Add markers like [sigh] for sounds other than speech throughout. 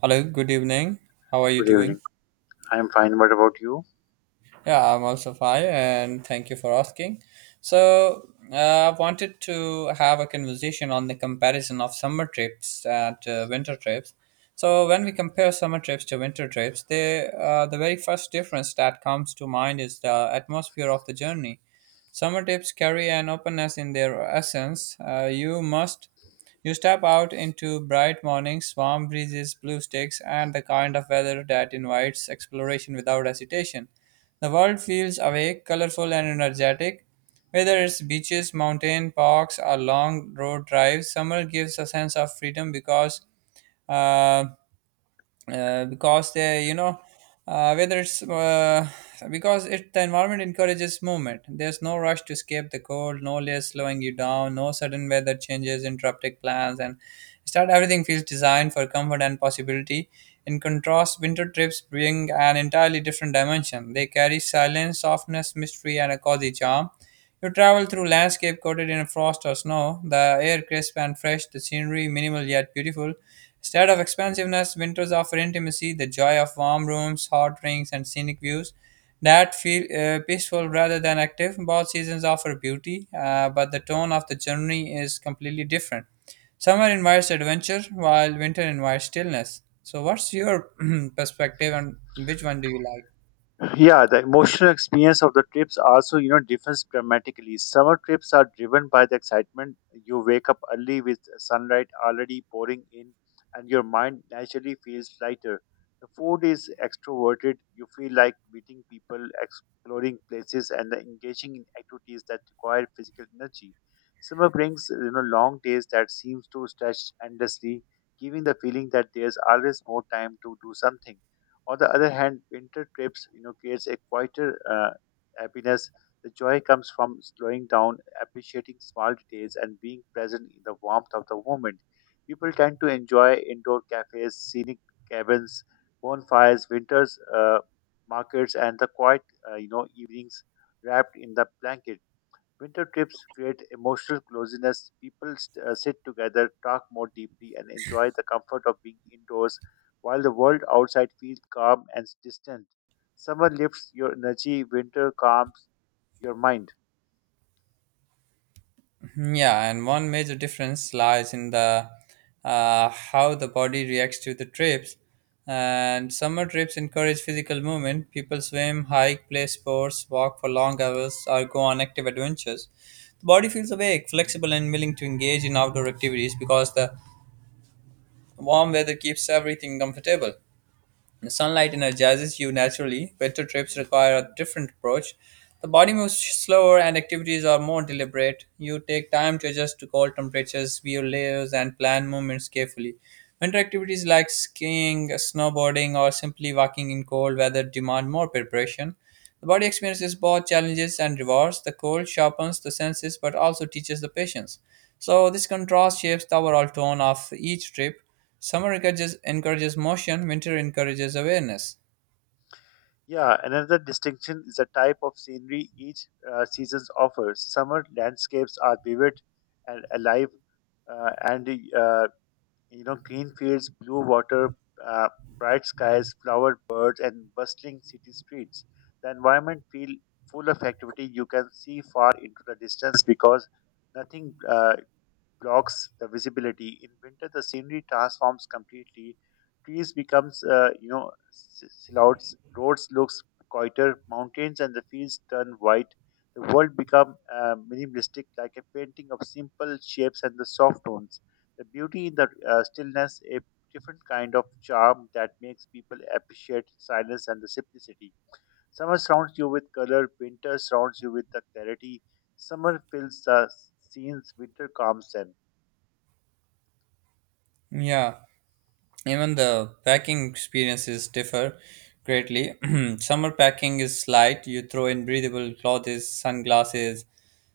Hello, good evening. How are you Good doing? evening. I'm fine. What about you? Yeah, I'm also fine, and thank you for asking. So, I wanted to have a conversation on the comparison of summer trips and winter trips. So, when we compare summer trips to winter trips, the very first difference that comes to mind is the atmosphere of the journey. Summer trips carry an openness in their essence. You step out into bright mornings, warm breezes, blue sticks, and the kind of weather that invites exploration without hesitation. The world feels awake, colorful, and energetic. Whether it's beaches, mountain parks, or long road drives, summer gives a sense of freedom uh, because they you know whether it's because it the environment encourages movement. There's no rush to escape the cold, no layers slowing you down, no sudden weather changes interrupting plans, and start everything feels designed for comfort and possibility. In contrast, winter trips bring an entirely different dimension. They carry silence, softness, mystery, and a cozy charm. You travel through landscape coated in frost or snow, the air crisp and fresh, the scenery minimal yet beautiful. Instead of expansiveness, winters offer intimacy, the joy of warm rooms, hot drinks, and scenic views that feel peaceful rather than active. Both seasons offer beauty, but the tone of the journey is completely different. Summer invites adventure, while winter invites stillness. So, what's your [clears throat] perspective, and which one do you like? Yeah, the emotional experience of the trips also, you know, differs dramatically. Summer trips are driven by the excitement. You wake up early with sunlight already pouring in, and your mind naturally feels lighter. The food is extroverted. You feel like meeting people, exploring places, and engaging in activities that require physical energy. Summer brings, you know, long days that seems to stretch endlessly, giving the feeling that there's always more time to do something. On the other hand, winter trips, you know, creates a quieter happiness. The joy comes from slowing down, appreciating small details, and being present in the warmth of the moment. People tend to enjoy indoor cafes, scenic cabins, bonfires, winters markets, and the quiet, you know, evenings wrapped in the blanket. Winter trips create emotional closeness. Sit together, talk more deeply, and enjoy the comfort of being indoors while the world outside feels calm and distant. Summer lifts your energy, winter calms your mind. Yeah, and one major difference lies in the how the body reacts to the trips. And summer trips encourage physical movement. People swim, hike, play sports, walk for long hours, or go on active adventures. The body feels awake, flexible, and willing to engage in outdoor activities because the warm weather keeps everything comfortable. Sunlight energizes you naturally. Winter trips require a different approach. The body moves slower and activities are more deliberate. You take time to adjust to cold temperatures, view layers, and plan movements carefully. Winter activities like skiing, snowboarding, or simply walking in cold weather demand more preparation. The body experiences both challenges and rewards. The cold sharpens the senses but also teaches the patience. So, this contrast shapes the overall tone of each trip. Summer encourages motion, winter encourages awareness. Yeah, another distinction is the type of scenery each season offers. Summer landscapes are vivid and alive, and uh, you know, green fields, blue water, uh, bright skies, flowered birds, and bustling city streets. The environment feel full of activity. You can see far into the distance because nothing blocks the visibility. In winter, the scenery transforms completely. Trees becomes, you know, silhouettes. Roads looks quieter. Mountains and the fields turn white. The world become minimalistic, like a painting of simple shapes and the soft tones. The beauty in the stillness, a different kind of charm that makes people appreciate silence and the simplicity. Summer surrounds you with color. Winter surrounds you with the clarity. Summer fills the scenes, winter calms them. Yeah, even the packing experiences differ greatly. [clears throat] Summer packing is light. You throw in breathable clothes, sunglasses,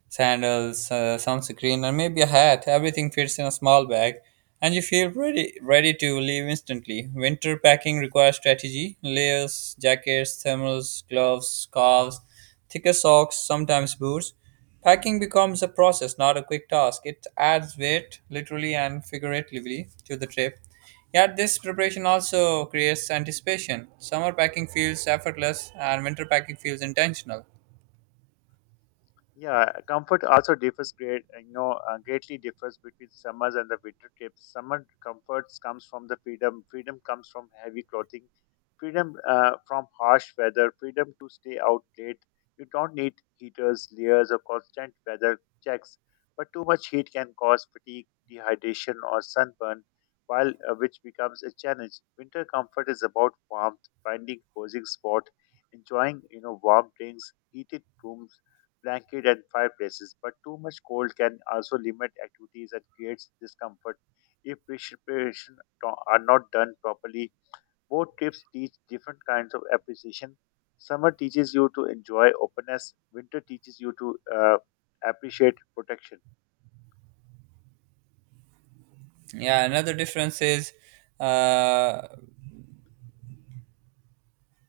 sandals, sunscreen, and maybe a hat. Everything fits in a small bag, and you feel ready to leave instantly. Winter packing requires strategy: layers, jackets, thermals, gloves, scarves, thicker socks, sometimes boots. Packing becomes a process, not a quick task. It adds weight, literally and figuratively, to the trip. Yet, this preparation also creates anticipation. Summer packing feels effortless, and winter packing feels intentional. Yeah, comfort also differs greatly differs between summers and the winter trips. Summer comforts comes from the freedom. Freedom comes from heavy clothing. Freedom from harsh weather. Freedom to stay out late. You don't need heaters, layers, or constant weather checks. But too much heat can cause fatigue, dehydration, or sunburn, while which becomes a challenge. Winter comfort is about warmth, finding cozy spot, enjoying, you know, warm drinks, heated rooms blanket and fireplaces, but too much cold can also limit activities and creates discomfort if preparation are not done properly. Both trips teach different kinds of appreciation. Summer teaches you to enjoy openness, winter teaches you to appreciate protection. Yeah uh,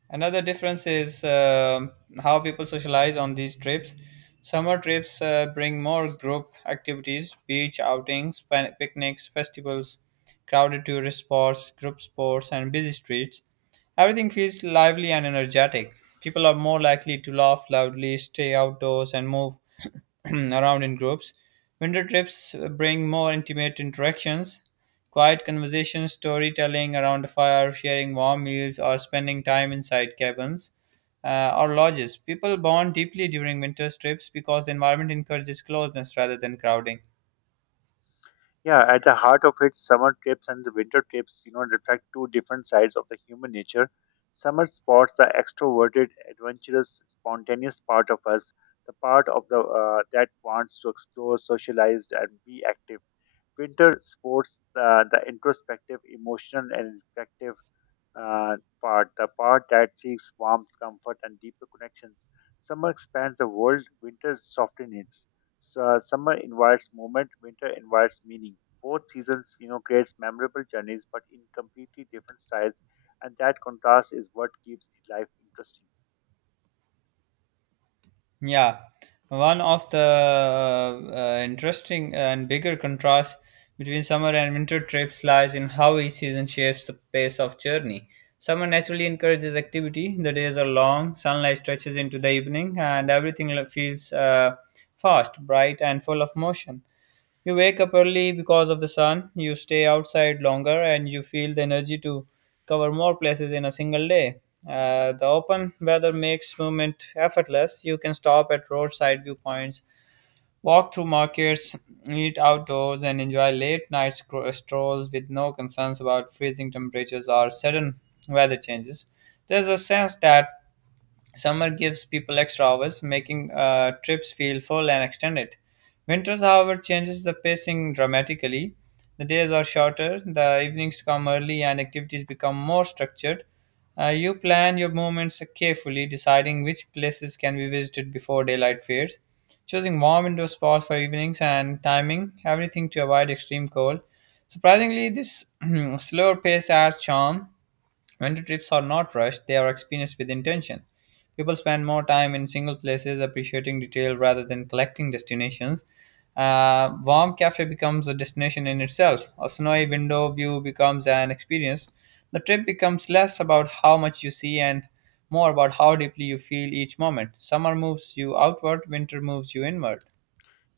another difference is how people socialize on these trips. Summer trips bring more group activities: beach outings, picnics, festivals, crowded tourist spots, group sports, and busy streets. Everything feels lively and energetic. People are more likely to laugh loudly, stay outdoors, and move [clears throat] around in groups. Winter trips bring more intimate interactions, quiet conversations, storytelling around a fire, sharing warm meals, or spending time inside cabins or lodges. People bond deeply during winter trips because the environment encourages closeness rather than crowding. Yeah, at the heart of it, summer trips and the winter trips, you know, reflect two different sides of the human nature. Summer spots the extroverted, adventurous, spontaneous part of us, the part of the that wants to explore, socialize, and be active. Winter sports the introspective, emotional, and reflective part, the part that seeks warmth, comfort, and deeper connections. Summer expands the world, winter softens it. So, summer invites movement, winter invites meaning. Both seasons, you know, creates memorable journeys, but in completely different styles, and that contrast is what keeps life interesting. Yeah, one of the interesting and bigger contrasts between summer and winter trips lies in how each season shapes the pace of journey. Summer naturally encourages activity. The days are long, sunlight stretches into the evening, and everything feels fast, bright, and full of motion. You wake up early because of the sun, you stay outside longer, and you feel the energy to cover more places in a single day. The open weather makes movement effortless. You can stop at roadside viewpoints, walk through markets, eat outdoors, and enjoy late night strolls with no concerns about freezing temperatures or sudden weather changes. There's a sense that summer gives people extra hours, making trips feel full and extended. Winters, however, changes the pacing dramatically. The days are shorter, the evenings come early, and activities become more structured. You plan your movements carefully, deciding which places can be visited before daylight fades, choosing warm indoor spots for evenings, and timing everything to avoid extreme cold. Surprisingly, this [clears throat] slower pace adds charm. Winter trips are not rushed, they are experienced with intention. People spend more time in single places appreciating detail rather than collecting destinations. Warm cafe becomes a destination in itself. A snowy window view becomes an experience. The trip becomes less about how much you see and more about how deeply you feel each moment. Summer moves you outward, winter moves you inward.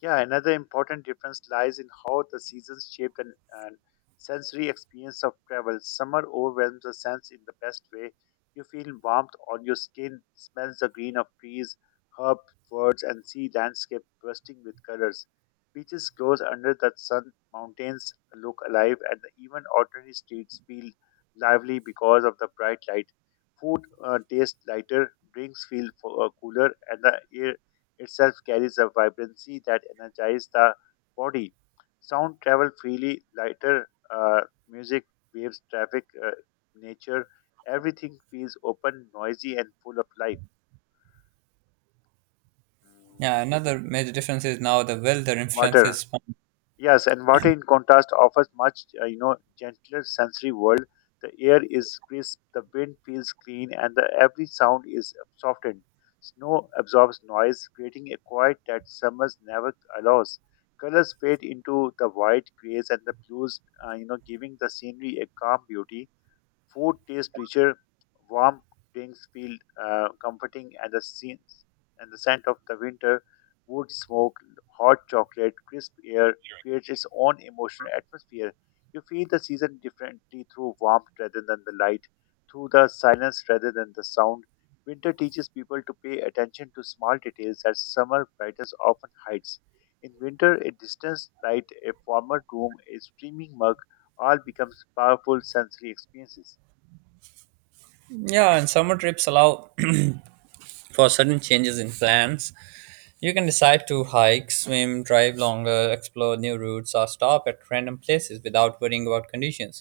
Yeah, another important difference lies in how the seasons shape and sensory experience of travel. Summer overwhelms the sense in the best way. You feel warmth on your skin, smells the green of trees, herb birds, and see landscape bursting with colors. Beaches glows under the sun, mountains look alive, and even ordinary streets feel lively because of the bright light. Food tastes lighter, drinks feel cooler, and the air itself carries a vibrancy that energizes the body. Sound travels freely, lighter, uh, music, waves, traffic, nature, everything feels open, noisy, and full of life. Mm. Yeah, another major difference is now the weather Water. influences. Yes, and water in contrast offers much, you know, gentler sensory world. The air is crisp, the wind feels clean, and the every sound is softened. Snow absorbs noise, creating a quiet that summers never allows. Colors fade into the white, grays, and the blues, you know, giving the scenery a calm beauty. Food tastes richer, warm drinks feel comforting, and the scenes and the scent of the winter wood smoke, hot chocolate, crisp air creates its own emotional atmosphere. You feel the season differently through warmth rather than the light, through the silence rather than the sound. Winter teaches people to pay attention to small details that summer brightness often hides. In winter, a distant light, a warmer room, a steaming mug all becomes powerful sensory experiences. Yeah, and summer trips allow [clears throat] for sudden changes in plans. You can decide to hike, swim, drive longer, explore new routes, or stop at random places without worrying about conditions.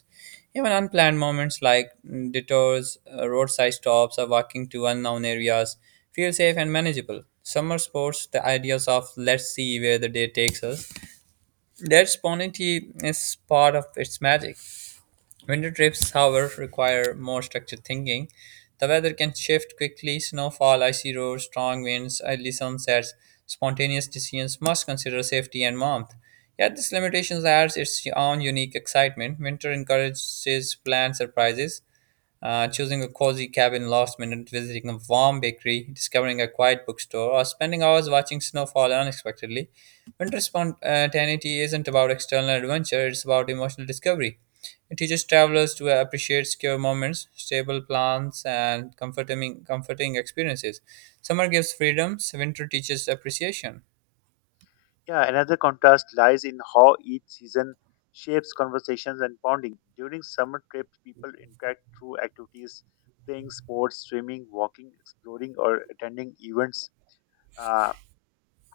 Even unplanned moments like detours, roadside stops, or walking to unknown areas feel safe and manageable. Summer sports, the ideas of let's see where the day takes us, that spontaneity is part of its magic. Winter trips, however, require more structured thinking. The weather can shift quickly: snowfall, icy roads, strong winds, early sunsets. Spontaneous decisions must consider safety and warmth. Yet, this limitation adds its own unique excitement. Winter encourages planned surprises, choosing a cozy cabin last minute, visiting a warm bakery, discovering a quiet bookstore, or spending hours watching snowfall unexpectedly. Winter spontaneity isn't about external adventure, it's about emotional discovery. It teaches travelers to appreciate secure moments, stable plans, and comforting experiences. Summer gives freedoms, winter teaches appreciation. Yeah, another contrast lies in how each season shapes conversations and bonding. During summer trips, people interact through activities, playing sports, swimming, walking, exploring, or attending events. Uh,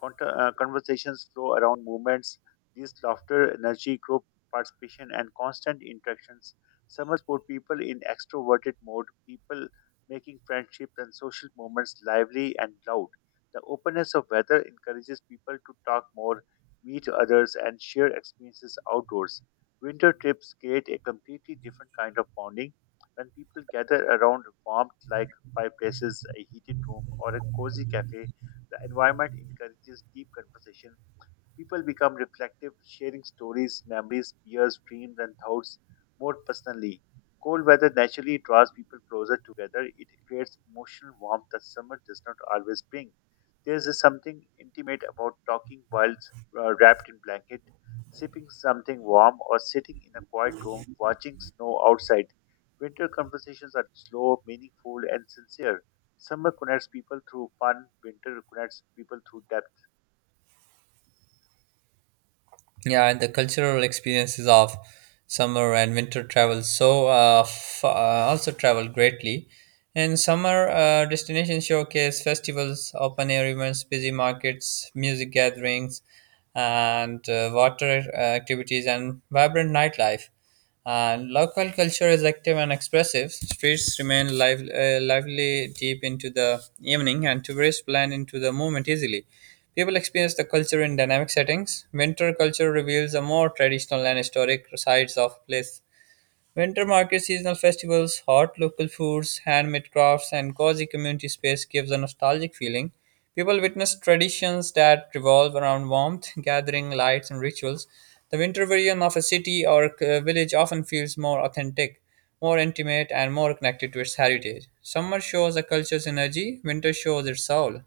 Conversations flow around movements. These laughter, energy, group participation, and constant interactions. Summers put people in extroverted mode, people making friendships and social moments lively and loud. The openness of weather encourages people to talk more, meet others, and share experiences outdoors. Winter trips create a completely different kind of bonding. When people gather around warmth like fireplaces, a heated room, or a cozy cafe, the environment encourages deep conversation. People become reflective, sharing stories, memories, fears, dreams, and thoughts more personally. Cold weather naturally draws people closer together. It creates emotional warmth that summer does not always bring. There is something intimate about talking while wrapped in blanket, sipping something warm, or sitting in a quiet room watching snow outside. Winter conversations are slow, meaningful, and sincere. Summer connects people through fun, winter connects people through depth. Yeah, and the cultural experiences of summer and winter travel also travel greatly. And summer destinations showcase festivals, open air events, busy markets, music gatherings, and water activities and vibrant nightlife. Local culture is active and expressive. Streets remain lively deep into the evening, and tourists blend into the movement easily. People experience the culture in dynamic settings. Winter culture reveals the more traditional and historic sides of place. Winter market seasonal festivals, hot local foods, handmade crafts, and cozy community space gives a nostalgic feeling. People witness traditions that revolve around warmth, gathering, lights, and rituals. The winter version of a city or village often feels more authentic, more intimate, and more connected to its heritage. Summer shows a culture's energy, winter shows its soul.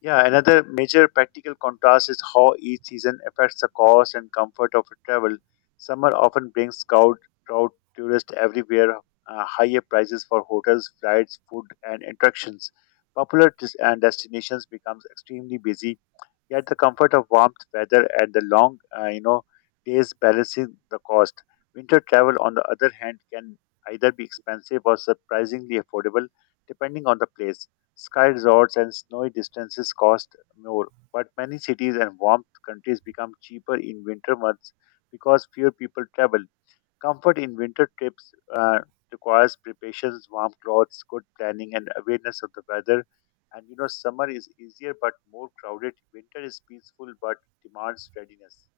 Yeah, another major practical contrast is how each season affects the cost and comfort of travel. Summer often brings crowd tourists everywhere, higher prices for hotels, flights, food, and attractions. Popular des- and destinations becomes extremely busy. Yet the comfort of warmth, weather, and the long, you know, days balancing the cost. Winter travel, on the other hand, can either be expensive or surprisingly affordable, depending on the place. Sky resorts and snowy distances cost more, but many cities and warm countries become cheaper in winter months because fewer people travel. Comfort in winter trips requires preparations, warm clothes, good planning, and awareness of the weather. And, you know, summer is easier but more crowded. Winter is peaceful but demands readiness.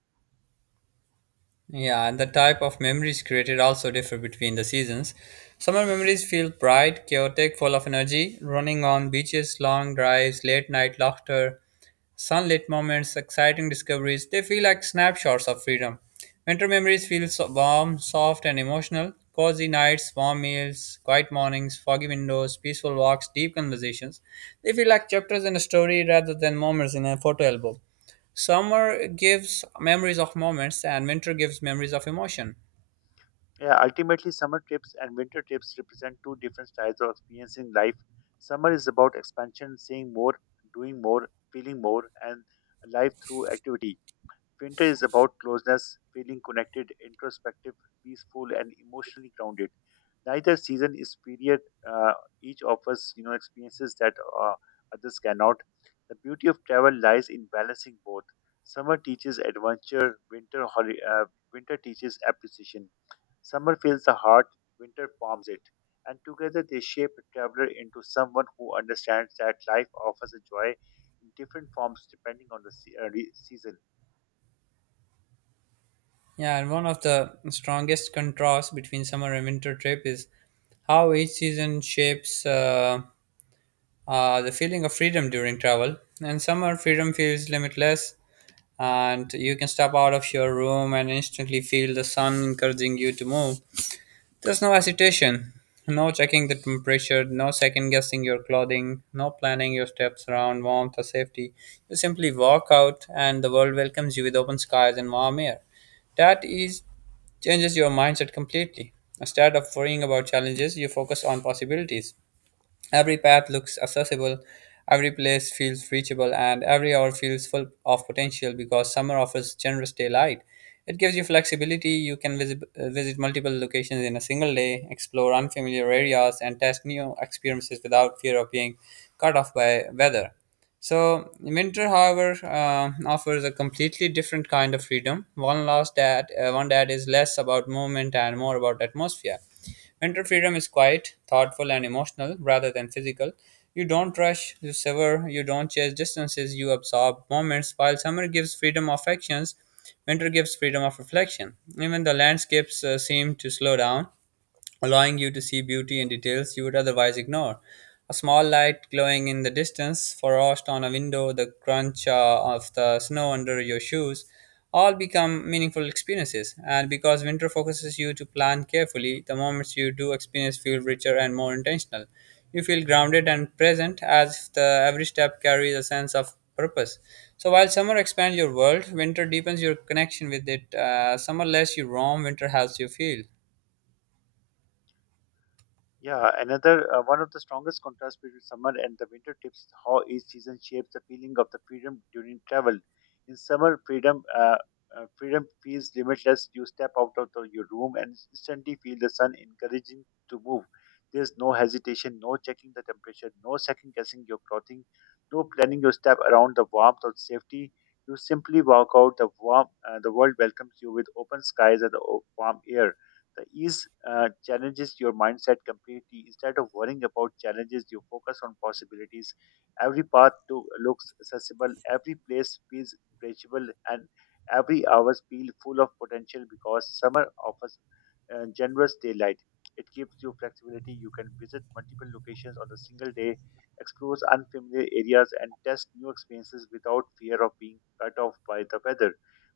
Yeah, and the type of memories created also differ between the seasons. Summer memories feel bright, chaotic, full of energy: running on beaches, long drives, late night laughter, sunlit moments, exciting discoveries. They feel like snapshots of freedom. Winter memories feel so warm, soft, and emotional. Cozy nights, warm meals, quiet mornings, foggy windows, peaceful walks, deep conversations. They feel like chapters in a story rather than moments in a photo album. Summer gives memories of moments, and winter gives memories of emotion. Yeah, ultimately, summer trips and winter trips represent two different styles of experiencing life. Summer is about expansion, seeing more, doing more, feeling more, and life through activity. Winter is about closeness, feeling connected, introspective, peaceful, and emotionally grounded. Neither season is period. Uh, each offers, you know, experiences that uh, others cannot. The beauty of travel lies in balancing both. Summer teaches adventure. Winter teaches appreciation. Summer fills the heart. Winter forms it. And together they shape a traveler into someone who understands that life offers a joy in different forms depending on the season. Yeah, and one of the strongest contrasts between summer and winter trip is how each season shapes the feeling of freedom during travel. In summer, freedom feels limitless, and you can step out of your room and instantly feel the sun encouraging you to move. There's no hesitation, no checking the temperature, no second guessing your clothing, no planning your steps around warmth or safety. You simply walk out and the world welcomes you with open skies and warm air. That is changes your mindset completely. Instead of worrying about challenges, you focus on possibilities. Every path looks accessible, every place feels reachable, and every hour feels full of potential because summer offers generous daylight. It gives you flexibility. You can visit multiple locations in a single day, explore unfamiliar areas, and test new experiences without fear of being cut off by weather. So, winter, however, offers a completely different kind of freedom. One last that one that is less about movement and more about atmosphere. Mental freedom is quiet, thoughtful, and emotional rather than physical. You don't rush, you sever, you don't chase distances, you absorb moments, while summer gives freedom of actions, winter gives freedom of reflection. Even the landscapes seem to slow down allowing you to see beauty in details you would otherwise ignore. A small light glowing in the distance, frost on a window, the crunch of the snow under your shoes, all become meaningful experiences. And because winter focuses you to plan carefully, the moments you do experience feel richer and more intentional. You feel grounded and present as if the every step carries a sense of purpose. So while summer expands your world, winter deepens your connection with it. Summer lets you roam, winter helps you feel. Yeah, another one of the strongest contrasts between summer and the winter tips how each season shapes the feeling of the freedom during travel. In summer, freedom feels limitless. You step out of your room and instantly feel the sun encouraging to move. There's no hesitation, no checking the temperature, no second guessing your clothing, no planning your step around the warmth or safety. You simply walk out. The world welcomes you with open skies and the warm air. The ease challenges your mindset completely. Instead of worrying about challenges, you focus on possibilities. Every looks accessible, every place feels reachable, and every hour feels full of potential because summer offers generous daylight. It gives you flexibility. You can visit multiple locations on a single day, explore unfamiliar areas, and test new experiences without fear of being cut off by the weather.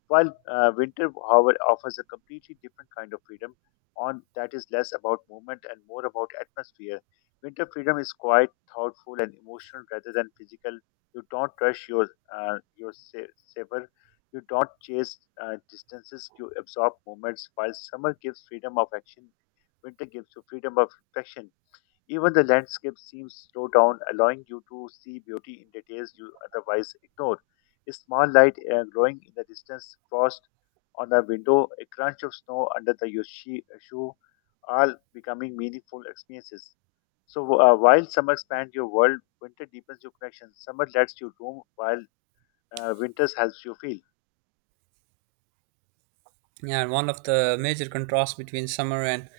While Winter, however, offers a completely different kind of freedom on that is less about movement and more about atmosphere. Winter freedom is quiet, thoughtful, and emotional rather than physical. You don't rush your your savor. You don't chase distances. You absorb moments. While summer gives freedom of action, winter gives you freedom of reflection. Even the landscape seems slowed down, allowing you to see beauty in details you otherwise ignore. A small light glowing in the distance, frost on a window, a crunch of snow under shoe, all becoming meaningful experiences. So, while summer expands your world, winter deepens your connection. Summer lets you roam, while winter helps you feel. Yeah, and one of the major contrasts between summer and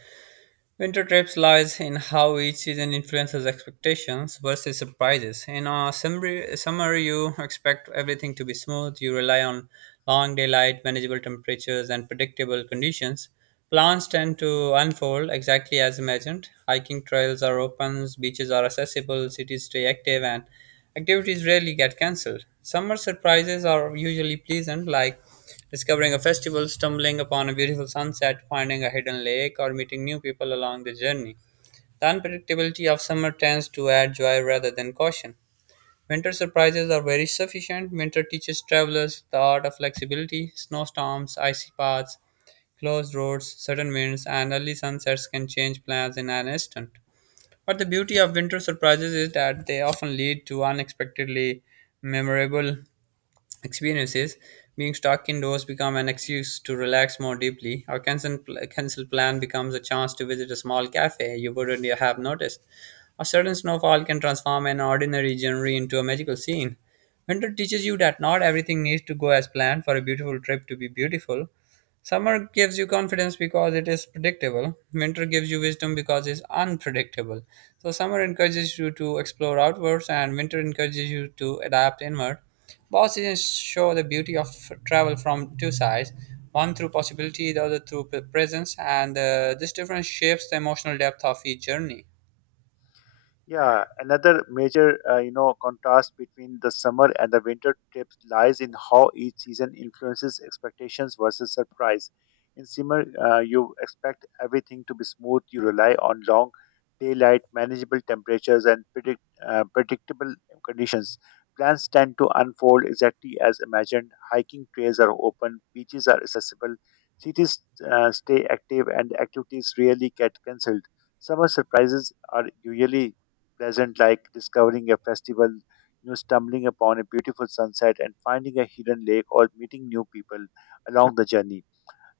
winter trips lies in how each season influences expectations versus surprises. In a summer, you expect everything to be smooth. You rely on long daylight, manageable temperatures, and predictable conditions. Plans tend to unfold exactly as imagined. Hiking trails are open, beaches are accessible, cities stay active, and activities rarely get cancelled. Summer surprises are usually pleasant, like discovering a festival, stumbling upon a beautiful sunset, finding a hidden lake, or meeting new people along the journey. The unpredictability of summer tends to add joy rather than caution. Winter surprises are very sufficient. Winter teaches travelers the art of flexibility. Snowstorms, icy paths, closed roads, sudden winds, and early sunsets can change plans in an instant. But the beauty of winter surprises is that they often lead to unexpectedly memorable experiences. Being stuck indoors become an excuse to relax more deeply. Our cancel plan becomes a chance to visit a small cafe you wouldn't have noticed. A sudden snowfall can transform an ordinary January into a magical scene. Winter teaches you that not everything needs to go as planned for a beautiful trip to be beautiful. Summer gives you confidence because it is predictable. Winter gives you wisdom because it's unpredictable. So, summer encourages you to explore outwards, and winter encourages you to adapt inward. Both seasons show the beauty of travel from two sides, one through possibility, the other through presence, and this difference shapes the emotional depth of each journey. Yeah, another major, you know, contrast between the summer and the winter trips lies in how each season influences expectations versus surprise. In summer, you expect everything to be smooth. You rely on long daylight, manageable temperatures, and predictable conditions. Plans tend to unfold exactly as imagined. Hiking trails are open, beaches are accessible, cities stay active, and activities rarely get cancelled. Summer surprises are usually pleasant, like discovering a festival, stumbling upon a beautiful sunset, and finding a hidden lake or meeting new people along the journey.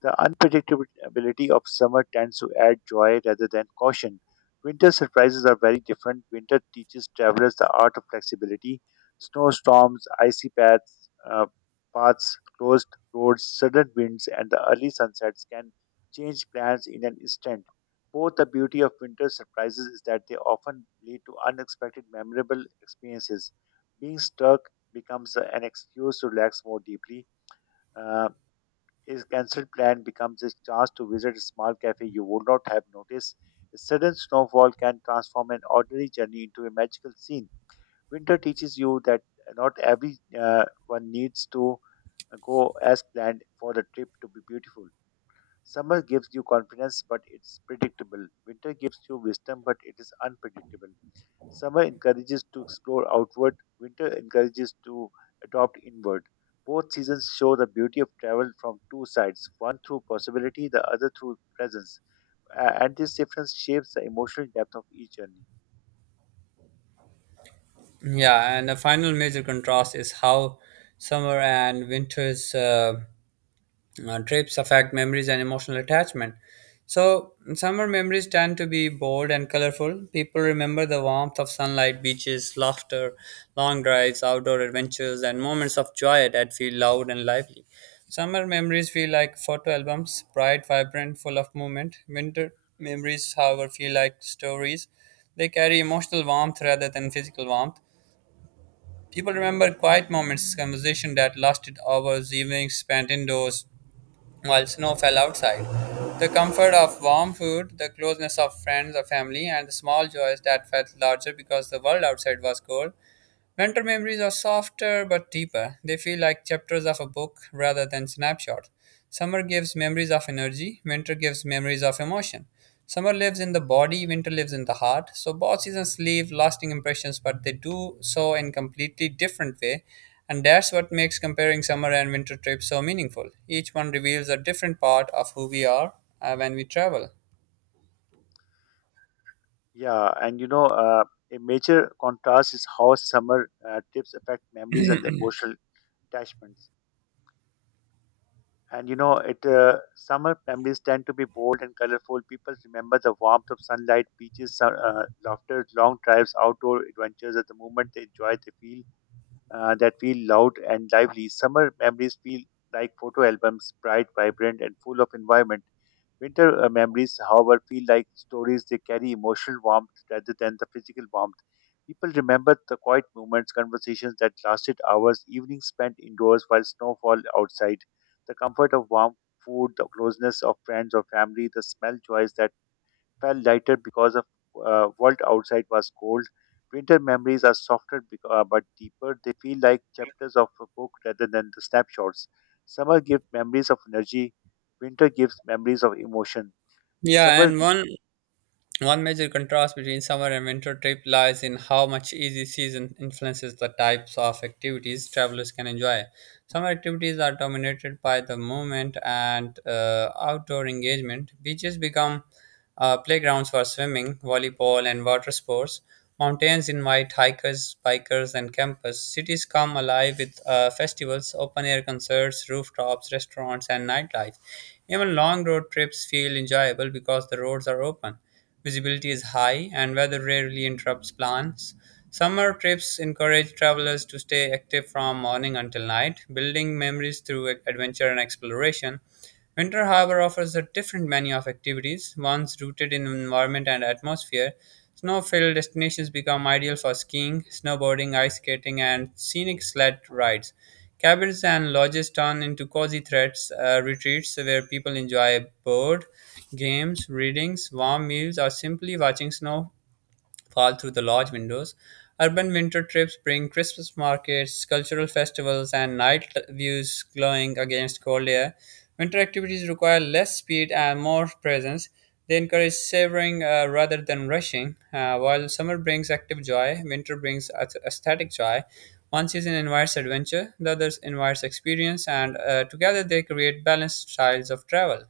The unpredictability of summer tends to add joy rather than caution. Winter surprises are very different. Winter teaches travelers the art of flexibility. Snowstorms, icy paths, paths, closed roads, sudden winds, and the early sunsets can change plans in an instant. Both the beauty of winter surprises is that they often lead to unexpected, memorable experiences. Being stuck becomes an excuse to relax more deeply. Uh, his cancelled plan becomes his chance to visit a small cafe you would not have noticed. A sudden snowfall can transform an ordinary journey into a magical scene. Winter teaches you that not every one needs to go as planned for the trip to be beautiful. Summer gives you confidence, but it's predictable. Winter gives you wisdom, but it is unpredictable. Summer encourages to explore outward, winter encourages to adopt inward. Both seasons show the beauty of travel from two sides, one through possibility, the other through presence. And this difference shapes the emotional depth of each journey. Yeah, and the final major contrast is how summer and winter's. Trips affect memories and emotional attachment. So, summer memories tend to be bold and colorful. People remember the warmth of sunlight, beaches, laughter, long drives, outdoor adventures, and moments of joy that feel loud and lively. Summer memories feel like photo albums, bright, vibrant, full of movement. Winter memories, however, feel like stories. They carry emotional warmth rather than physical warmth. People remember quiet moments, conversation that lasted hours, evenings spent indoors while snow fell outside. The comfort of warm food, the closeness of friends or family, and the small joys that felt larger because the world outside was cold. Mentor memories are softer but deeper. They feel like chapters of a book rather than snapshots. Summer gives memories of energy, winter gives memories of emotion. Summer lives in the body, winter lives in the heart. So both seasons leave lasting impressions, but they do so in completely different way. And that's what makes comparing summer and winter trips so meaningful. Each one reveals a different part of who we are when we travel. Yeah, and you know, a major contrast is how summer trips affect memories and emotional attachments. And you know, it summer memories tend to be bold and colorful. People remember the warmth of sunlight, beaches, laughter, long drives, outdoor adventures. At the moment they enjoy, they feel that feel loud and lively. Summer memories feel like photo albums, bright, vibrant, and full of environment. Winter memories, however, feel like stories. They carry emotional warmth rather than the physical warmth. People remember the quiet moments, conversations that lasted hours, evenings spent indoors while snowfall outside, the comfort of warm food, the closeness of friends or family, the smell joys that felt lighter because of world outside was cold. Winter memories are softer but deeper. They feel like chapters of a book rather than the snapshots. Summer gives memories of energy, winter gives memories of emotion. Yeah, समझ and one One major contrast between summer and winter trip lies in how much easy season influences the types of activities travelers can enjoy. Summer activities are dominated by the movement and outdoor engagement. Beaches become playgrounds for swimming, volleyball, and water sports. Mountains invite hikers, bikers, and campers. Cities come alive with festivals, open air concerts, rooftops, restaurants, and nightlife. Even long road trips feel enjoyable because the roads are open. Visibility is high, and weather rarely interrupts plans. Summer trips encourage travelers to stay active from morning until night, building memories through adventure and exploration. Winter, however, offers a different menu of activities, ones rooted in environment and atmosphere. Snow filled destinations become ideal for skiing, snowboarding, ice skating, and scenic sled rides. Cabins and lodges turn into cozy retreats where people enjoy board games, readings, warm meals, or simply watching snow fall through the lodge windows. Urban winter trips bring Christmas markets, cultural festivals, and night views glowing against cold air. Winter activities require less speed and more presence. They encourage savoring rather than rushing. While summer brings active joy, winter brings aesthetic joy. One season invites adventure, the other invites experience, and together they create balanced styles of travel.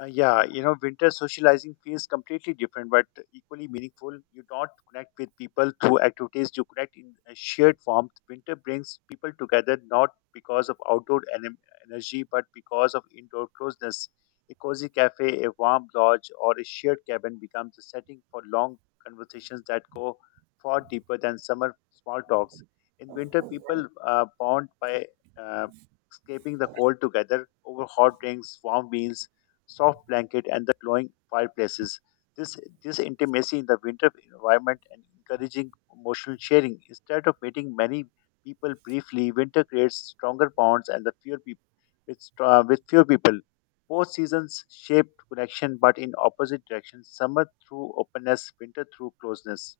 Yeah, you know, winter socializing feels completely different, but equally meaningful. You don't connect with people through activities; you connect in a shared warmth. Winter brings people together not because of energy, but because of indoor closeness. A cozy cafe, a warm lodge, or a shared cabin becomes a setting for long conversations that go far deeper than summer small talks. In winter, people bond by uh, escaping the cold together over hot drinks, warm meals soft blanket, and the glowing fireplaces. This, this intimacy in the winter environment and encouraging emotional sharing. Instead of meeting many people briefly, winter creates stronger bonds and the fewer people with fewer people. Both seasons shape connection, but in opposite directions. Summer through openness, winter through closeness.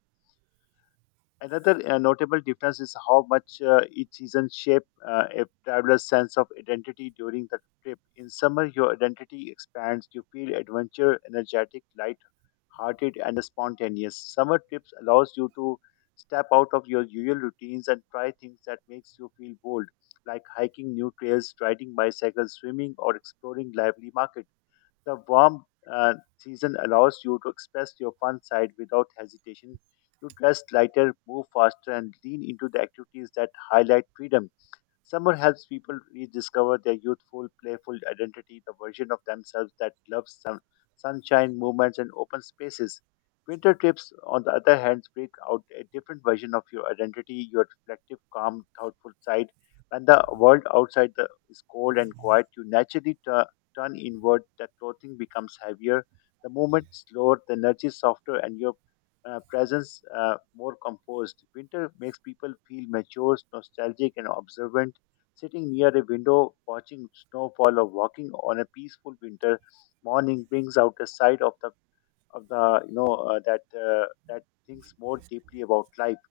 Another notable difference is how much each season shape a traveler's sense of identity during the trip. In summer, your identity expands. You feel adventure, energetic, light-hearted, and spontaneous. Summer trips allows you to step out of your usual routines and try things that makes you feel bold, like hiking new trails, riding bicycles, swimming, or exploring lively markets. The warm season allows you to express your fun side without hesitation. You dress lighter, move faster, and lean into the activities that highlight freedom. Summer helps people rediscover their youthful, playful identity, the version of themselves that loves sun, sunshine, movements, and open spaces. Winter trips, on the other hand, bring out a different version of your identity, your reflective, calm, thoughtful side. When the world is cold and quiet, you naturally turn inward, the clothing becomes heavier, the movement slower, the energy softer, and your presence more composed. Winter makes people feel mature, nostalgic, and observant. Sitting near a window, watching snowfall or walking on a peaceful winter morning brings out a side of the you know that that thinks more deeply about life.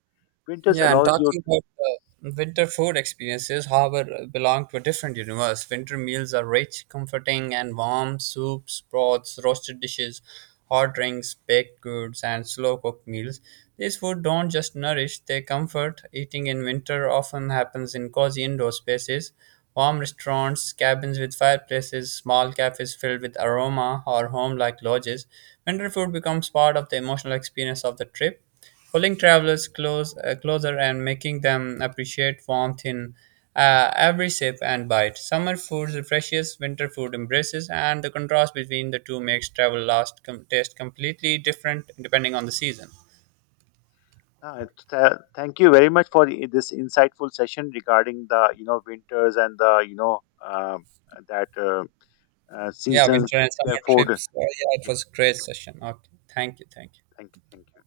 Winters Yeah, and allows you talking to. about winter food experiences, however, belong to a different universe. Winter meals are rich, comforting, and warm. Soups, broths, roasted dishes, hot drinks, baked goods, and slow cooked meals. These food don't just nourish, they comfort. Eating in winter often happens in cozy indoor spaces, warm restaurants, cabins with fireplaces, small cafes filled with aroma, or home like lodges. Winter food becomes part of the emotional experience of the trip, pulling travelers closer and making them appreciate warmth in every sip and bite. Summer food refreshes, winter food embraces, and the contrast between the two makes travel taste completely different depending on the season. Uh, Thank you very much for this insightful session regarding the winters and the you know um that Yeah, seasons. winter and summer Therefore, trips. Yeah, it yeah, was a great session. Okay, thank you, thank you. thank you, thank you.